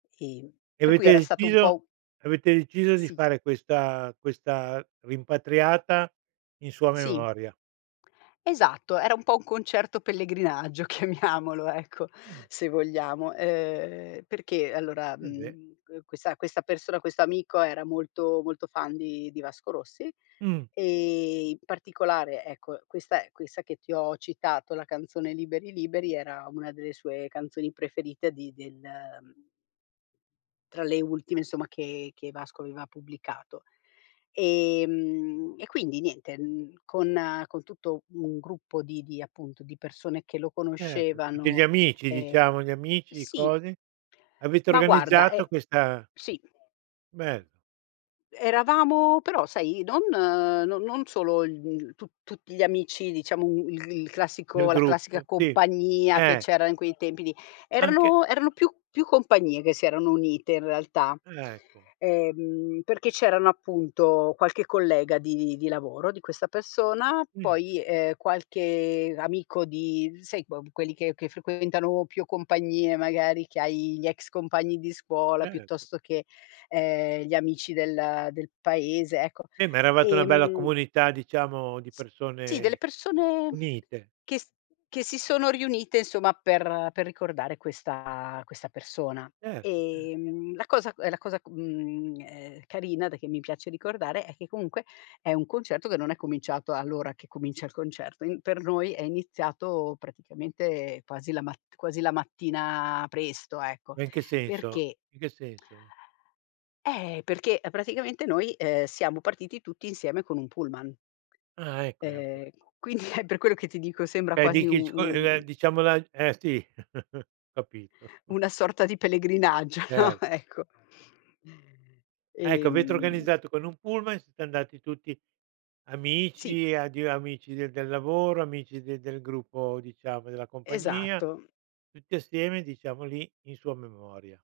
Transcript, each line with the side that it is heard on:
left: Ehm,
right: E
left: per cui
right: avete
left: era stato un po'
right: deciso
left: un
right: avete deciso, di
left: Sì.
right: fare questa questa rimpatriata in sua
left: Sì
right: memoria.
left: Esatto, era un po' un concerto pellegrinaggio chiamiamolo, ecco,
right: Mh.
left: se vogliamo, ehm, perché allora,
right: E beh.
left: mhmm, que questa questa persona questo amico, era molto molto fan di di Vasco Rossi
right: Mh.
left: e in particolare, ecco, questa è questa che ti ho citato, la canzone "Liberi Liberi" era una delle sue canzoni preferite di del tra le ultime, insomma, che che Vasco aveva pubblicato. Ehm, e quindi niente, mhmm, con con tutto un gruppo di di appunto, di persone che lo
right: Certo, tutti gli
left: conoscevano,
right: amici
left: ehm,
right: diciamo, gli amici,
left: sì
right: cosi, avete
left: Ma guarda,
right: organizzato
left: e
right: questa
left: sì.
right: Bello.
left: E eravamo però sai, non no non solo, il mhmm, tu tut gli amici, diciamo il il
right: Del
left: classico la classica
right: gruppo, sì,
left: compagnia che
right: eh.
left: c'era in quei tempi lì,
right: Anche
left: erano erano più più compagnie che si erano unite in realtà.
right: Ah, ecco.
left: Ehm, perché c'erano appunto, qualche collega di di lavoro di questa persona,
right: Mh.
left: poi, ehm, qualche amico di sai que quelli che che frequentano più compagnie magari, che hai gli ex compagni di scuola,
right: Certo.
left: piuttosto che, ehm, gli amici del del paese, ecco.
right: Eh, ma eravate una bella
left: Ehm
right: comunità diciamo di
left: Sì, delle
right: persone,
left: persone
right: unite.
left: che s che si sono riunite, insomma, per per ricordare questa questa persona.
right: Certo, cer
left: Ehm, la cosa è la cosa, mhmm, ehm, carina, da che mi piace ricordare, è che comunque, è un concerto che non è cominciato all'ora che comincia il concerto. Ehm, per noi è iniziato praticamente quasi la mat quasi la mattina presto, ecco,
right: Ma in che senso?
left: perché
right: In che senso?
left: eh, perché praticamente noi, ehm, siamo partiti tutti insieme con un pullman
right: Ah, ecco, ecco, ecco.
left: ehm, quindi è per quello che ti dico, sembra
right: Beh, di
left: quasi
right: chi, scu eh,
left: u-un
right: diciamo la eh sì, capito.
left: una sorta di pellegrinaggio, no,
right: Cer
left: ecco.
right: Ecco, avete
left: Ehm
right: organizzato con un pullman, siete andati tutti
left: Sì.
right: amici, ado amici di del lavoro, amici de del gruppo diciamo, della compagnia,
left: Esatto.
right: tutti assieme, diciamo, lì in sua memoria.